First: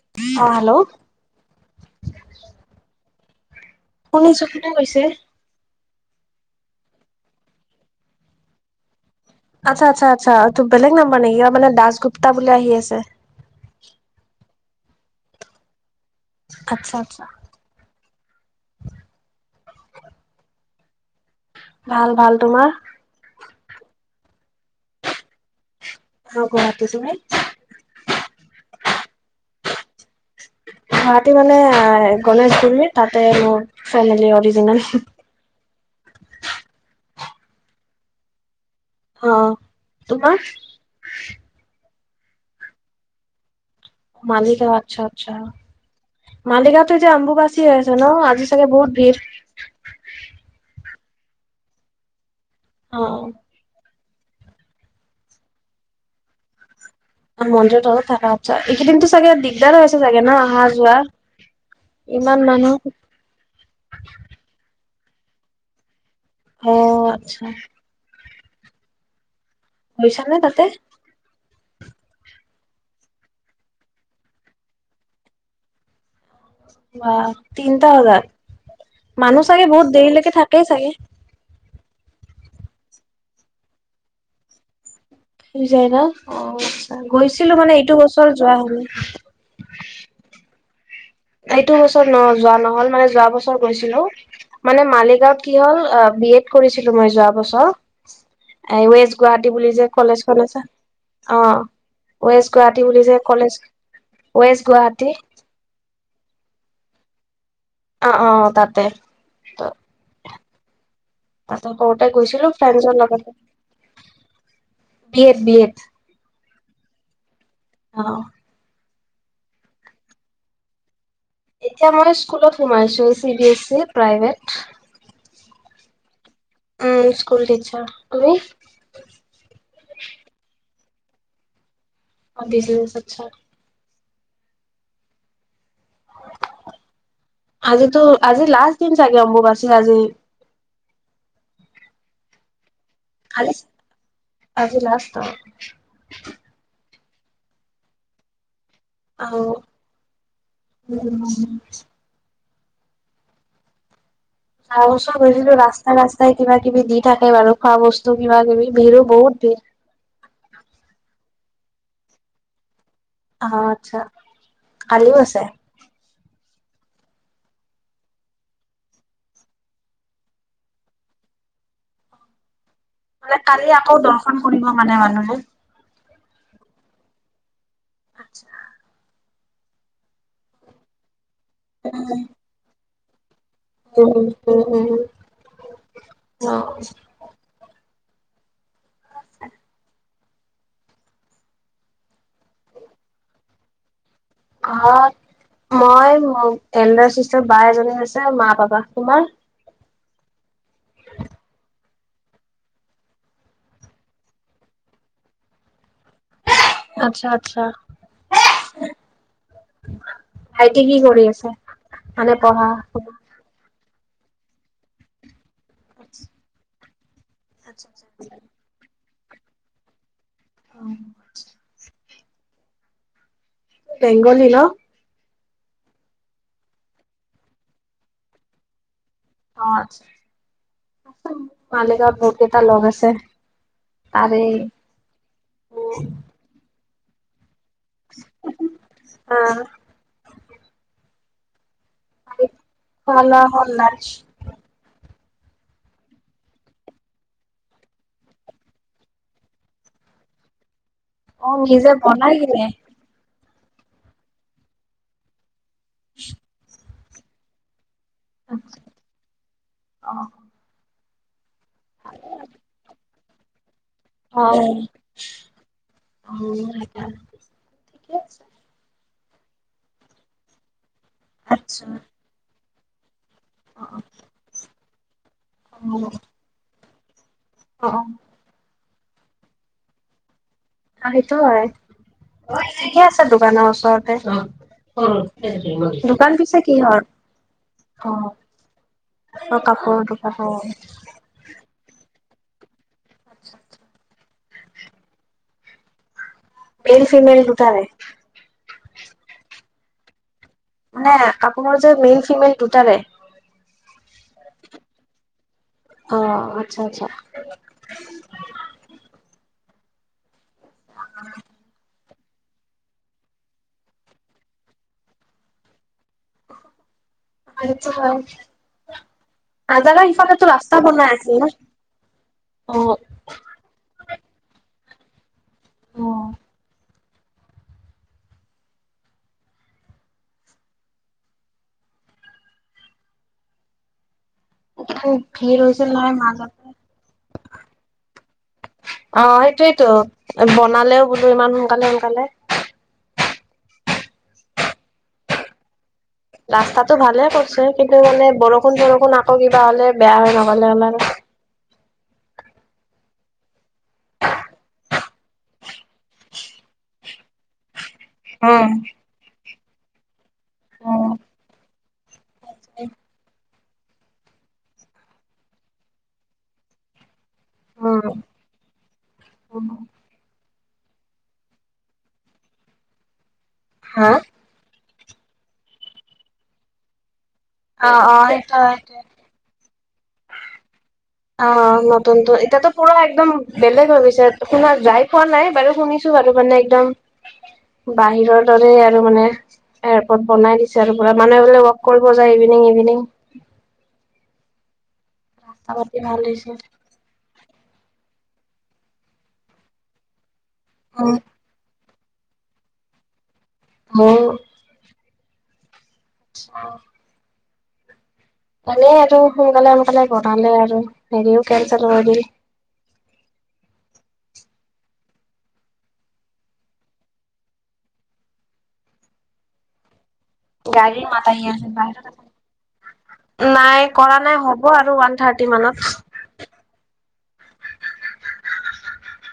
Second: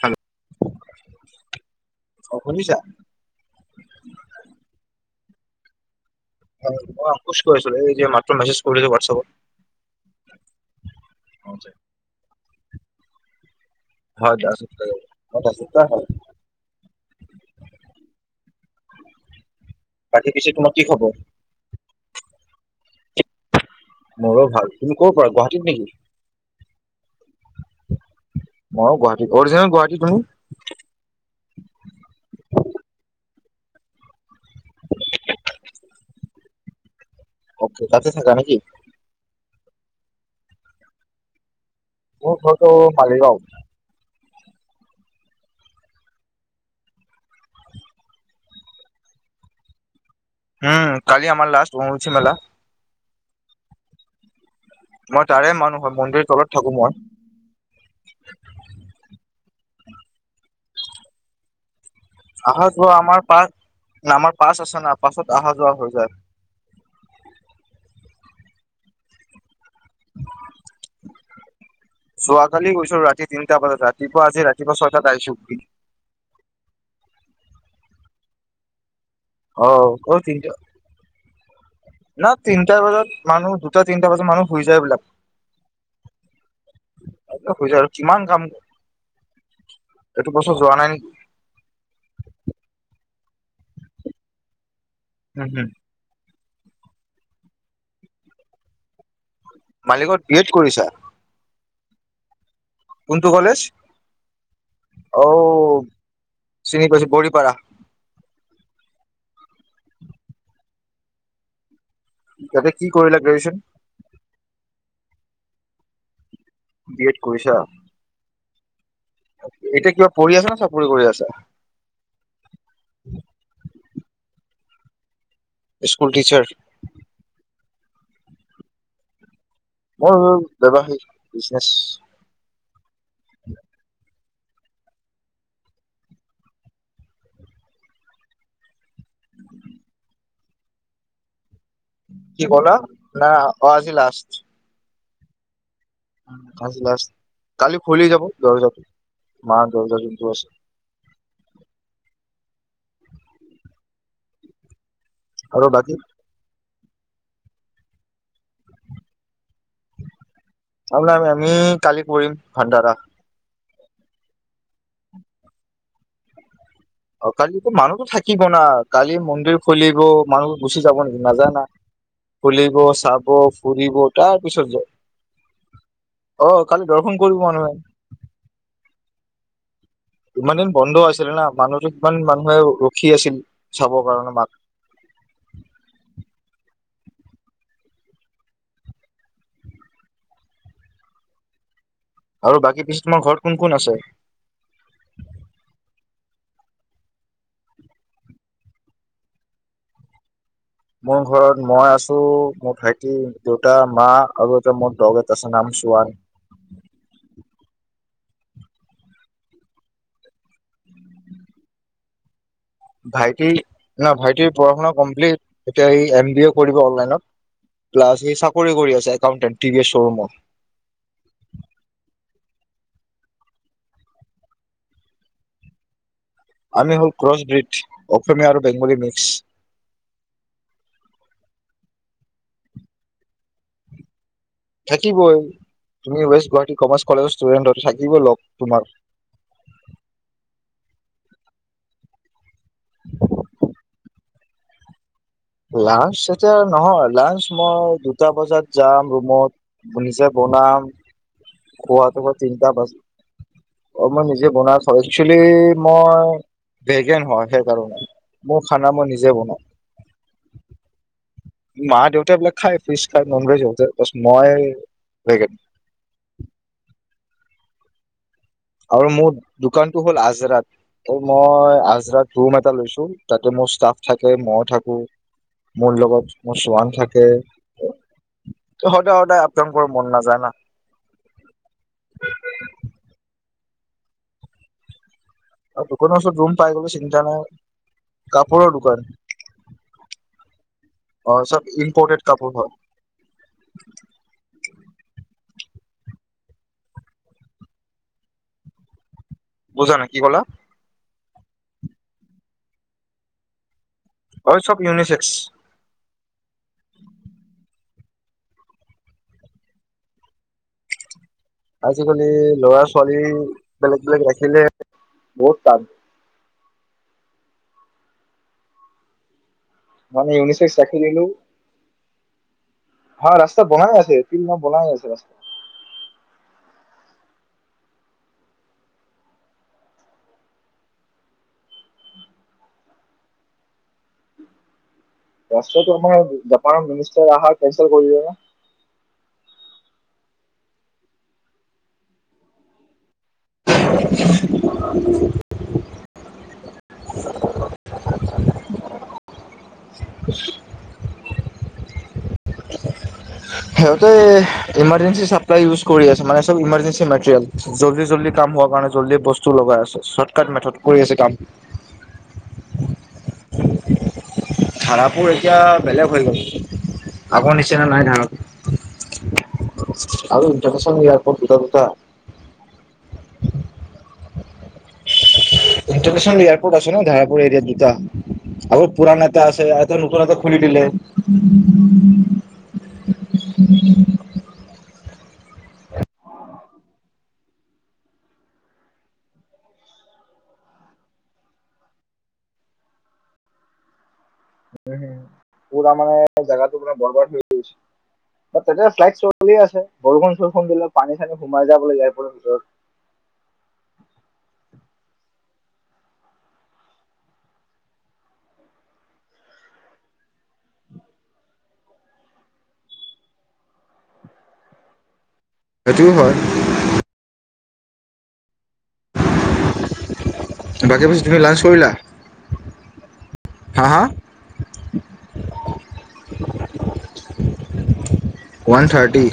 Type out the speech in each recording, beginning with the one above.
Hello হ hello? অ শুনিছা শুনিছো কোনে কৈছে? আকোচ কৰিছিলো এই যে মাত্ৰ মেছেজ কৰিছে হোৱাটছএপত। আচ্ছা আচ্ছা আচ্ছা তটো বেলেগ নাম্বাৰ নে ইায়াৰ মানে দাসগুপ্তা বুলি আহি আছে। হয় দা দাসগুপ্তা হয়। আচ্ছা আচ্ছা। বাকী পিছে তোমাৰ কি খবৰ? ভাল ভাল, তোমাৰ? মোৰো ভাল, তুমি ক'ৰ পৰা গুৱাহাটীত নেকি? মই গুৱাহাটীত, তুমি? মই গুৱাহাটীৰ অৰিজিনেল গুৱাহাটী। তুমি গুৱাহাটী মানে গণেশগুৰী তাতে মোৰ ফেমিলি অৰিজিনল। অকে তাতে থকা নেকি? অ' তোমাৰ মোৰ ঘৰতো মালিগাঁও। মালিগাওঁত, আচ্ছা আচ্ছা। মালিগাওঁটো এতিয়ি আম্বুবচী হৈ আছে ন আজি চাগে বহুত ভিৰ। উম কালি আমাৰ লাষ্ট আম্বুবচি মেলা। অ'অ' মই তাৰে মানুহ হয়, মন্দিৰ তলত থাকো মই। অ [unintelligible] হৈছে চাগে ন' আহা যোৱা। ইমান আহা মানুহ যোৱা আমাৰ পাছ আমাৰ পাছ আছে না পাছত অহা যোৱা হৈ যায়। অ', আচ্ছা। গৈছা নে তাতে? যোৱাকালি গৈছো ৰাতি তিনটা বজাত, ৰাতিপুৱা আজি ৰাতিপুৱা ছয়টাত আহিছো ঘূৰি। বা তিনটা বাজাত। মানুহ অ চাগে বহুত অ দেৰিলৈকে তিনটা থাকেই চাগে? না তিনটা বজাত মানুহ দুটা তিনটা বজাত মানুহ শুই যায় এইবলাক। হৈ যায় ন অ' গৈছিলো হৈ মানে যায় আৰু এইটো কিমান বছৰ কাম যোৱা হলে। এইটো বছৰত এইটো বছৰত ন যোৱা নহল মানে যোৱা বছৰ গৈছিলো। মানে মালিগাঁত উম কি হম হ'ল বি এড কৰিছিলো মই যোৱা বছৰ গুৱাহাটী বুলি যে মালিগাঁৱত কলেজ বি খন এড আছে, কৰিছা অ' গুৱাহাটী বুলি যে কলেজ ৱেষ্ট গুৱাহাটী। ঐই গৈজো বৰিপাৰা। অ' অ' তাতে ত [unintelligible] কৰুতে গৈছিলো তাতে কি ফ্ৰেণ্ডছৰ কৰিলা লগতে। Graduation B Ed, B Ed. B Ed কৰিছা? অ', এতিয়া কিবা পঢ়ি আছা না, চাকৰি কৰি আছা? এতিয়া মই স্কুলত সোমাইছো C B S E private. School teacher. উম, স্কুল টিচাৰ তুমি? মোৰ ব্যৱসায়িক বিজনেচ। অ', বিজনেছ আচ্ছা। [inaudible] আজিতো আজি লাষ্ট দিন চাগে অম্বুবাছীৰ আজি। কি কলা না অ', আজি লাষ্ট। তাৰপিছত। উম, আজি লাষ্ট কালি খুলি যাব দৰ্জাটো। আৰু মা দৰ্জা যোনটো আছে। [unintelligible] গৈছিলোঁ আৰু বাকী ৰাস্তা ৰাস্তাই কিবা কিবি দি থাকে বাৰু খোৱা বস্তু কিবা কিবি ভিৰো বহুত ভিৰ। তাৰমানে আমি আমি কালি কৰিম ভাণ্ডাৰা। অ', আচ্ছা কালিও আছে? অ', কালি মানুহতো থাকিব না কালি মন্দিৰ খুলিব মানুহ গুচি যাব নেকি নাযায় না। খুলিব চাব ফুৰিব তাৰ পিছত যায়। অ', কালি দৰ্শন কৰিব মানুহে। আচ্ছা। ইমান দিন বন্ধ আছিলে না মানুহটো কিমান মানুহে ৰখি আছিল। চাবৰ উম, কাৰণে মাক উম, উম, অ', [inaudible] আৰু বাকী পিছ তোমাৰ ঘৰত কোন কোন আছে? অ', এলডাৰ চিষ্টাৰ বা এজনী মোৰ ঘৰত মই আছো, মোৰ ভাইটি, দেউতা, মা আৰু এটা মোৰ দগ এটা আছে নাম চোৱান। আচ্ছা আচ্ছা। ভাইটি কি কৰি আছে মানে পঢ়া শুনা? ভাইটি না ভাইটিৰ পঢ়া শুনা কমপ্লিট এতিয়া সি এম বি এ কৰিব অনলাইনত। প্লাছ এই চাকৰি কৰি আছে accountant T V S শ্ব'ৰুমত। [inaudible] Bengali ন? আমি হ'ল ক্ৰছব্ৰীড, অসমীয়া আৰু বেংগলী মিক্স। অ, আচ্ছা, মালিগাঁৱত বহুতকেইটা লগ আছে তাৰে থাকিবই, তুমি west Guwahati commerce college student হলেতো থাকিবই লগ তোমাৰ অ [inaudible] লাঞ্চ এতিয়া নহয়, লাঞ্চ মই দুটা বজাত যাম ৰুমত, নিজে ব প্ৰনাম, অ নিজে খোৱাটো বনাই বাৰু কিনে তিনটা বাজি অ', মই নিজে বনাই খাওঁ, একচুৱেলী মই ভেগেন হয় সেইকাৰণে। মোৰ খানা মই নিজে বনাওঁ। অ মা দেউতা খায় ফিছ খায় ননভজ সিহঁতে বাছ, অ মই ভেগান। অ', সেইকাৰণে ঠিকে আছে। আৰু মোৰ দোকানটো হ'ল আজৰাত ত' মই আচ্ছা আজৰাত ৰুম এটা লৈছো। তাতে মোৰ অ ষ্টাফ থাকে মই থাকো অ মোৰ লগত মোৰ চোৱান থাকে। অ অ সদায় সদায় আপ ডাউন কৰা মন নাযায় না। অ, সেইটো হয়, ঠিকে আছে দোকানৰ ওচৰতে আৰু দোকানৰ দোকান ওচৰত ৰুম পিছে পাই গ'লে কিহৰ চিন্তা নাই। অ কাপোৰৰ দোকান। অ কাপোৰৰ দোকান অ, চব ইম্পৰ্টেড কাপোৰ [unintelligible] মে'ল ফিমেল দুটাই। বুজা নাই কি কলা? নে কাপোৰ যে মে'ল ফিমেল দুটাৰে? অ' চব ইউনিচেক্স অ', আচ্ছা, আচ্ছা। [inaudible] আজিকালি ল'ৰা ছোৱালী বেলেগ বেলেগ ৰাখিলে বহুত টান। সেইটো হয় আজাৰা মানে সিফালে তো ইউনিচেক্স ৰাস্তা বনাই আছিল। উ হ, ৰাস্তা বনাই আছে, [unintelligible] বনাই আছে ৰাস্তা। ভিৰ হৈছিল ৰাস্তাটো নহয় মানে, মাজতে। জাপানৰ মিনিষ্টাৰ আহা‌ কেঞ্চেল কৰি দিলে যে অ, সেইটোৱেইেতো, বনালেও বোলো ইমান সোনকালে সোনকালে। ৰাস্তাটো ভালে কৰিছে, কিন্তু মানে বৰষুণ চৰষুণ আকৌ কিবা হলে বেয়া হৈ নগলে হ'ল আৰু। [inaudible] সিহঁতে ইমাৰজেঞ্চি চাপ্লাই ইউজ কৰি আছে, মানে চব ইমাৰজেঞ্চি মেটেৰিয়েল। জল্দি জল্দি কাম উম হোৱাৰ কাৰণে জল্দি বস্তু লগাই আছে। চৰ্টকাট মেথড কৰি আছে কাম। [inaudible] ধাৰাপুৰ এতিয়া বেলেগ হৈ গ'ল, আগৰ নিচিনা নাই ধাৰা অ' অ' ইণ্টাৰনেচনেল এয়াৰপৰ্ট দুটা দুটা। হাঁ? ইণ্টাৰনেচনেল এয়াৰপৰ্ট আছে ন ধাৰাপ পুৰ এৰিয়াত দুটা, অ অ সেইটোৱে আৰু সেইটোৱে। পুৰাণ এটা আছে খুুলি দিলে অ নতুনতো এতিয়াতো পুৰা একদম বেলেগ হৈ গৈছে, শুনা যাই পোৱা নাই, বাৰু শুনিছো বাৰু মানে একদম বাহিৰৰ দৰে আৰু মানে এয়াৰপৰ্ট বনাই দিছে আৰু বো মানুহে বোলে ৱাক কৰিব যায় ইভিনিং ইভিনিং [inaudible] উম, ৰাস্তা পুৰা পাতি ভাল মানে হৈছে। জাগাটো কিবা বৰবাদ হৈ গৈছে তেতিয়া চ্লাইড চলি আছে, বৰষুণ চৰষুণ দিলে পানী চানী সোমাই যাই‌ বোলো ইয়াত। [inaudible] হ' আ এনেই আৰু সোনকালে সোনকালে বনালে আৰু হেৰিও কেনচেল কৰিলে [inaudible] সেইটোও হয়। গাড়ীৰ বাকী পিছে মাত তুমি আহি লাঞ্চ আছে কৰিলা বাহিৰত আছোন নাই হা হা কৰা নাই হ'ব আৰু ওৱান থাৰ্টি মানত ওৱান থাৰ্টি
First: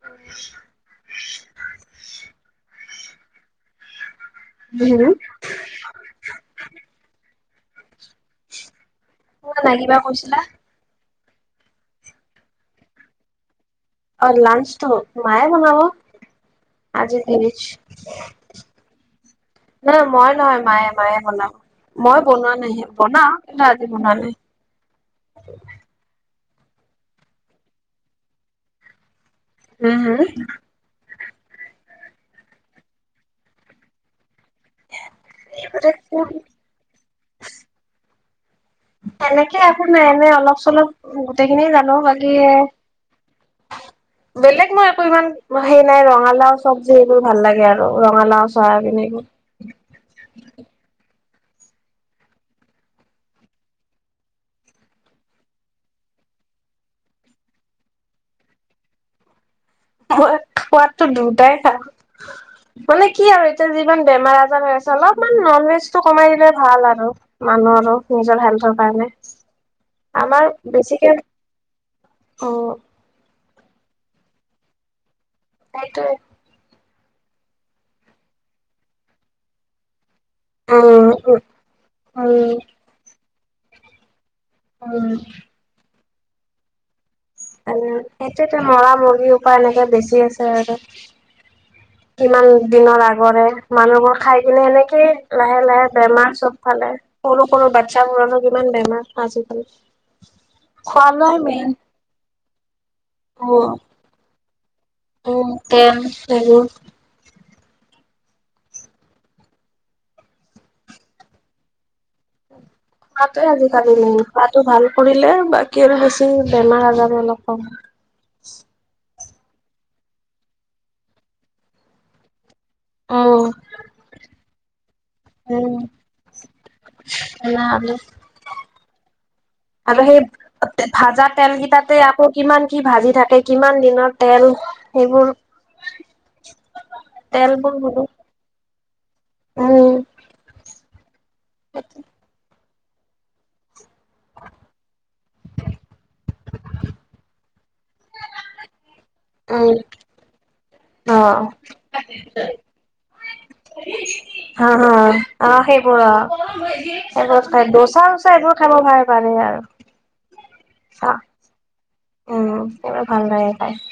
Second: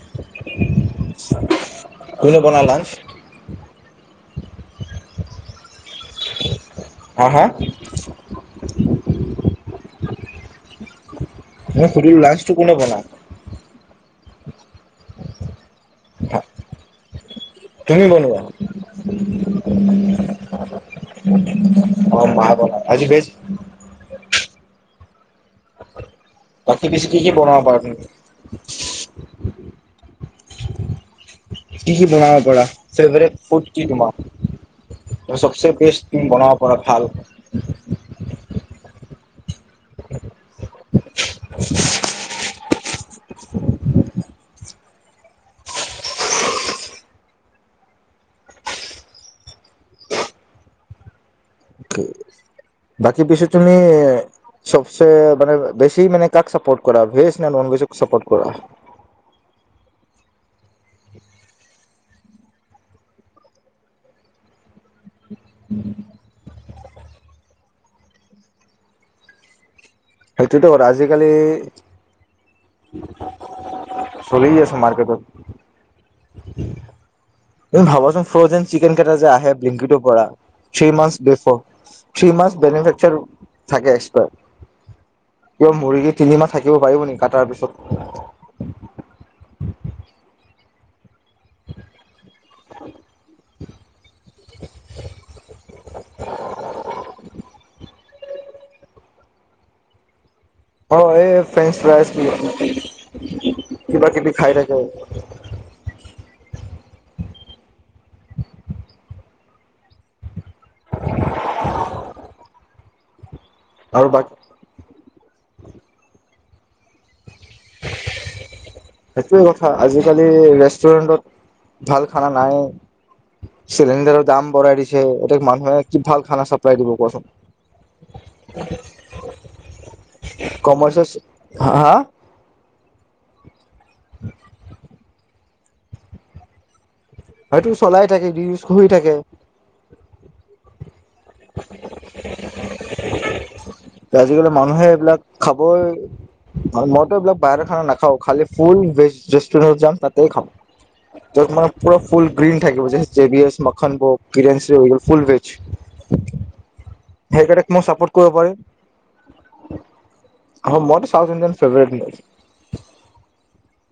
[inaudible] কোনে বনাই লাঞ্চ? উম হাঁ হাঁ লাগিবা কৈছিলা? ম সুধিল লাঞ্চটো কোনে বনা আৰু লাঞ্চ ত মায়ে বনাব, আজি দেৰি তুমি বনোৱা ন মই নহয় মায়ে মায়ে বনাওঁ। মই অ মা বনোৱা বনাই নাই আজি ভেজ বনাওঁ। কিন্তু আজি বনোৱা নাই। তাকী পিছি কি কি বনাব পাৰ তুমি। উম, হম। কি কি বনাব পাৰা ফেভৰেট ফুড কি তোমাৰ চবচে বেষ্ট হম। বনাব পাৰ ভাল এনেকে একো নাই এনে অলপ চলপ গোটেই খিনিয় জানো বাকী আছ বেলেগ মই একো ইমান সেই নাই ৰঙালাও চবজি সেইবোৰ ভাল লাগে আৰু ৰঙালাও চয়াবিন এইবোৰৰ [inaudible] বাকী পিছে তুমি চবচে মানে বেছি মানে কাক চাপোৰ্ট কৰা, ভেজ ন নন ভেজ চাপোৰ্ট কৰা [inaudible] মোৰ সোৱাদটো দুটাই খাওঁ। মানে কি আৰু এতিয়া যিমান বেমাৰ আজাৰ হৈ আছে অলপ মান নন ভেজটো কমাই দিলে ভাল আৰু মানুহৰো নিজৰ হেল্থৰ কাৰণে। আমাৰ সেইটোতো কথা বেছিকে আজিকালি উম চলি আছে মাৰ্কেটত সেটো তুমি ভাবাচোন ফ্ৰজেন চিকেন কেইটা যে আহে বিলিংকিটৰ পৰা three um months um before three months um বেনিফ্ৰেচাৰ থাকে। উম কিয় মুৰ্গী তিনি মাহ থাকিব পাৰিব নেকি? কাটাৰ পিছত আৰু এতি মৰা মুৰ্গী উপায় এনেকে বেছি আছে, আৰু কিমান দিনৰ আগৰে মানুহবোৰ খাই কিনে সেনেকে লাহে লাহে বেমাৰ চ'ব ফালে। সৰু সৰু বাচ্ছ মোৰনো কিমান বেমাৰ আজিকালি অ' খোৱা এই ফ্ৰেঞ্চ ফ্ৰাইজ আহ কিবা কিবি খাই থাকে উ [unintelligible] [inaudible] ত আজিকালি আৰু বাকী খোৱাটো ভাল কৰিলে বাকীৰে হৈছে বেমাৰ আজাৰ অলপ অ' সেইটোয়ে কথা আজিকালি ৰেষ্টুৰেন্টত ভাল খানা নাই। অ' চিলিণ্ডাৰৰ দাম বঢ়াই দিছে, এতিয়া উম, মানুহে কি ভাল খানা চাপ্লাই দিব, তেনেহলে কোৱাচোন। [inaudible] আৰু সেই কমাৰ্চেছ ভাজা তেল হা কেইটাতে আকৌ কিমান কি ভাজি থাকে কিমান দিনৰ তেল সেইবোৰ- হয়তো তেলবোৰ বোলো চলাই থাকে সি শুই থাকে উম [unintelligible] আজিকালি মানুহে এইবিলাক খাব মইতো এইবিলাক- বাহিৰ খানা নাখাওঁ খালি ফুল ভেজ ৰেষ্টুৰেণ্টত যাম তাতে খাওঁ উম য'ত মই ফুল অ গ্ৰীভে থাকিব, জে বি এ মন হা হা ব ফুল ভেজ। সেইবোৰত সেইকেইটাক খাই মই দচা চাপৰ্ট কৰিব চা এইবোৰ পাৰিম খাব ভাল পাৰে আৰু। অ' মই তো চাহ চাউথ ইণ্ডিয়ান ফেভেৰেট। উম, এইবোৰে ভাল লাগে খাই।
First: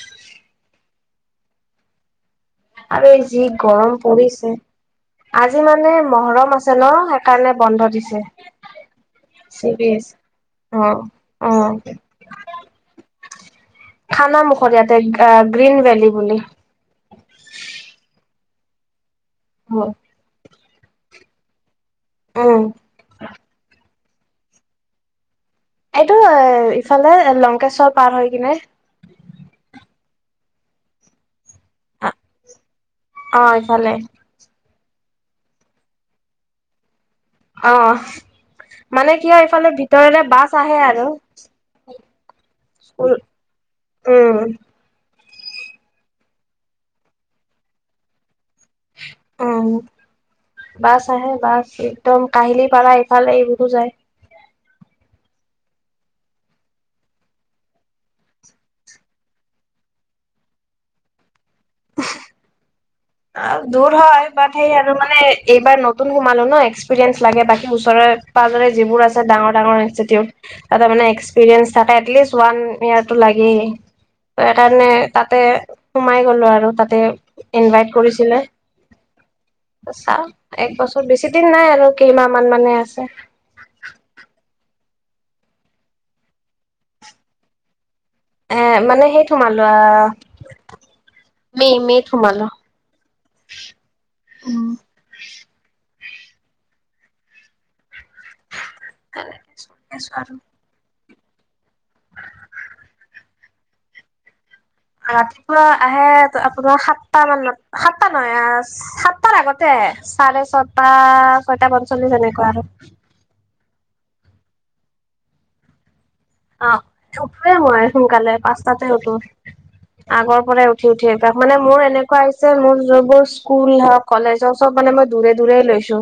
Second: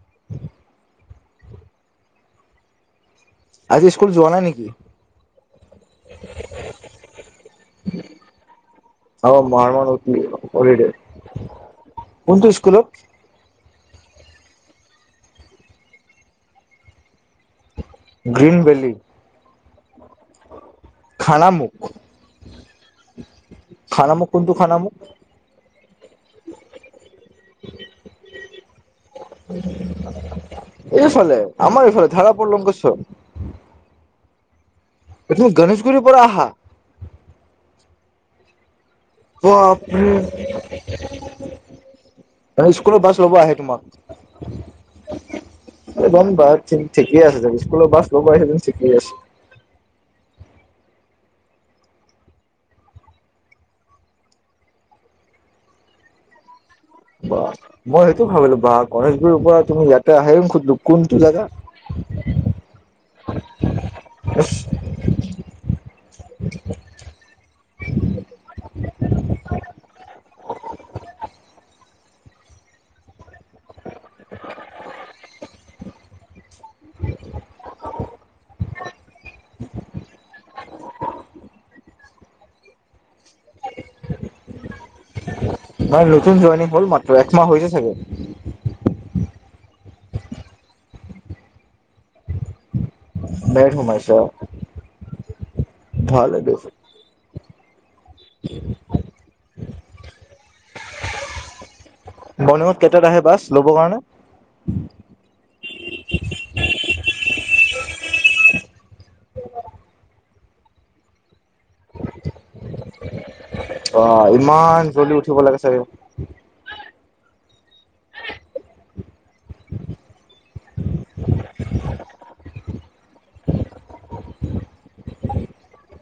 [inaudible] আৰু যি আজি গৰম স্কুল যোৱা নাই পৰিছে। নেকি আজি মানে মহৰম আছে ন সেইকাৰণে বন্ধ দিছে। অ চি মহাৰমান বিছ হলিডে অ অ কোনটো স্কুলত থানা মুখত ইয়াতে গ্ৰীণ ভেলি বুলি গ্ৰীন ভেলি হয়। খানা মুখ উম খানামুখ কোনটো খানা মুুখ এইটো এ ইফালে লংকেশ্বৰ পাৰ হয় কিনে এইফালে আমাৰ এইফালে ধাৰাপুৰ লংকেশ্বৰ অ এফালে এই তুমি গণেশগুৰিৰ পৰা আহা আহ মানে কিয় এইফালে ভিতৰৰে বাপৰে বাছ আহে আৰু স্কুলৰ বাছ স্কুল ল'ব আহে উম তোমাক এই গম বা ঠিক ঠিকে আছে স্কুলৰ বাছ ল'ব আহি ঠিকেই আছে উম বাছ আহে বাছ একদম কাহিলি পাৰা এইফালে এইবোৰোতো যায় বাহ মই সেইটো ভাবিলো বাহ গণেশগুুৰৰ পৰা তুমি ইয়াতে আহে সুধিলো কোনটো জেগা [unintelligible] অ দুৰ হয় বাট সেই আৰু মানে এইবাৰ নতুন সোমালো ন এক্সপিৰিয়েঞ্চ লাগে বাকী ওচৰত তাত যিবোৰ আছে ডাঙৰ ডাঙৰ ইনষ্টিটিউট তাতে মানে এক্সপিৰিয়েন্ঞ্চ থাকে এটলিষ্ট ওৱান ইয়াৰটো লাগেই ত সেইকাৰণে তাতে সোমাই গলো আৰু তাতে ইনভাইট কৰিছিলে চা এক বছৰ বেছি দিন নাই আৰু কেইমাহ মান মানে আছে মই নতুন জইনিং হ'ল মাত্ৰ একমাহ হৈছে চাগৈ সোমালোঁ আ মেই মেত সোমালোঁ বেমাইইছ ভাল লাগে ছছো আৰু মৰ্নিংত কেইটাত আহে বাছ ল'বৰ কাৰণে ৰাতিপুৱা আহে আপোনাৰ সাত- সাতটা মানত সাতটা নহয় সাতটাৰ আগতে আহে চাৰে ছটাত। ছয়টা পঞ্চল্লিছ এনেকে আহে অ ইমান জল্দি উঠিব লাগে চাগে আহ উঠোৱে মই সোনকালে পাঁচটাতে উঠো আগৰ পৰাই উঠি উঠি আভাস মানে মোৰ এনেকুৱা হৈছে মোৰ যবোৰ স্কুল হওক কলেজ হওক চব মানে মই দূৰে দূৰে লৈছো।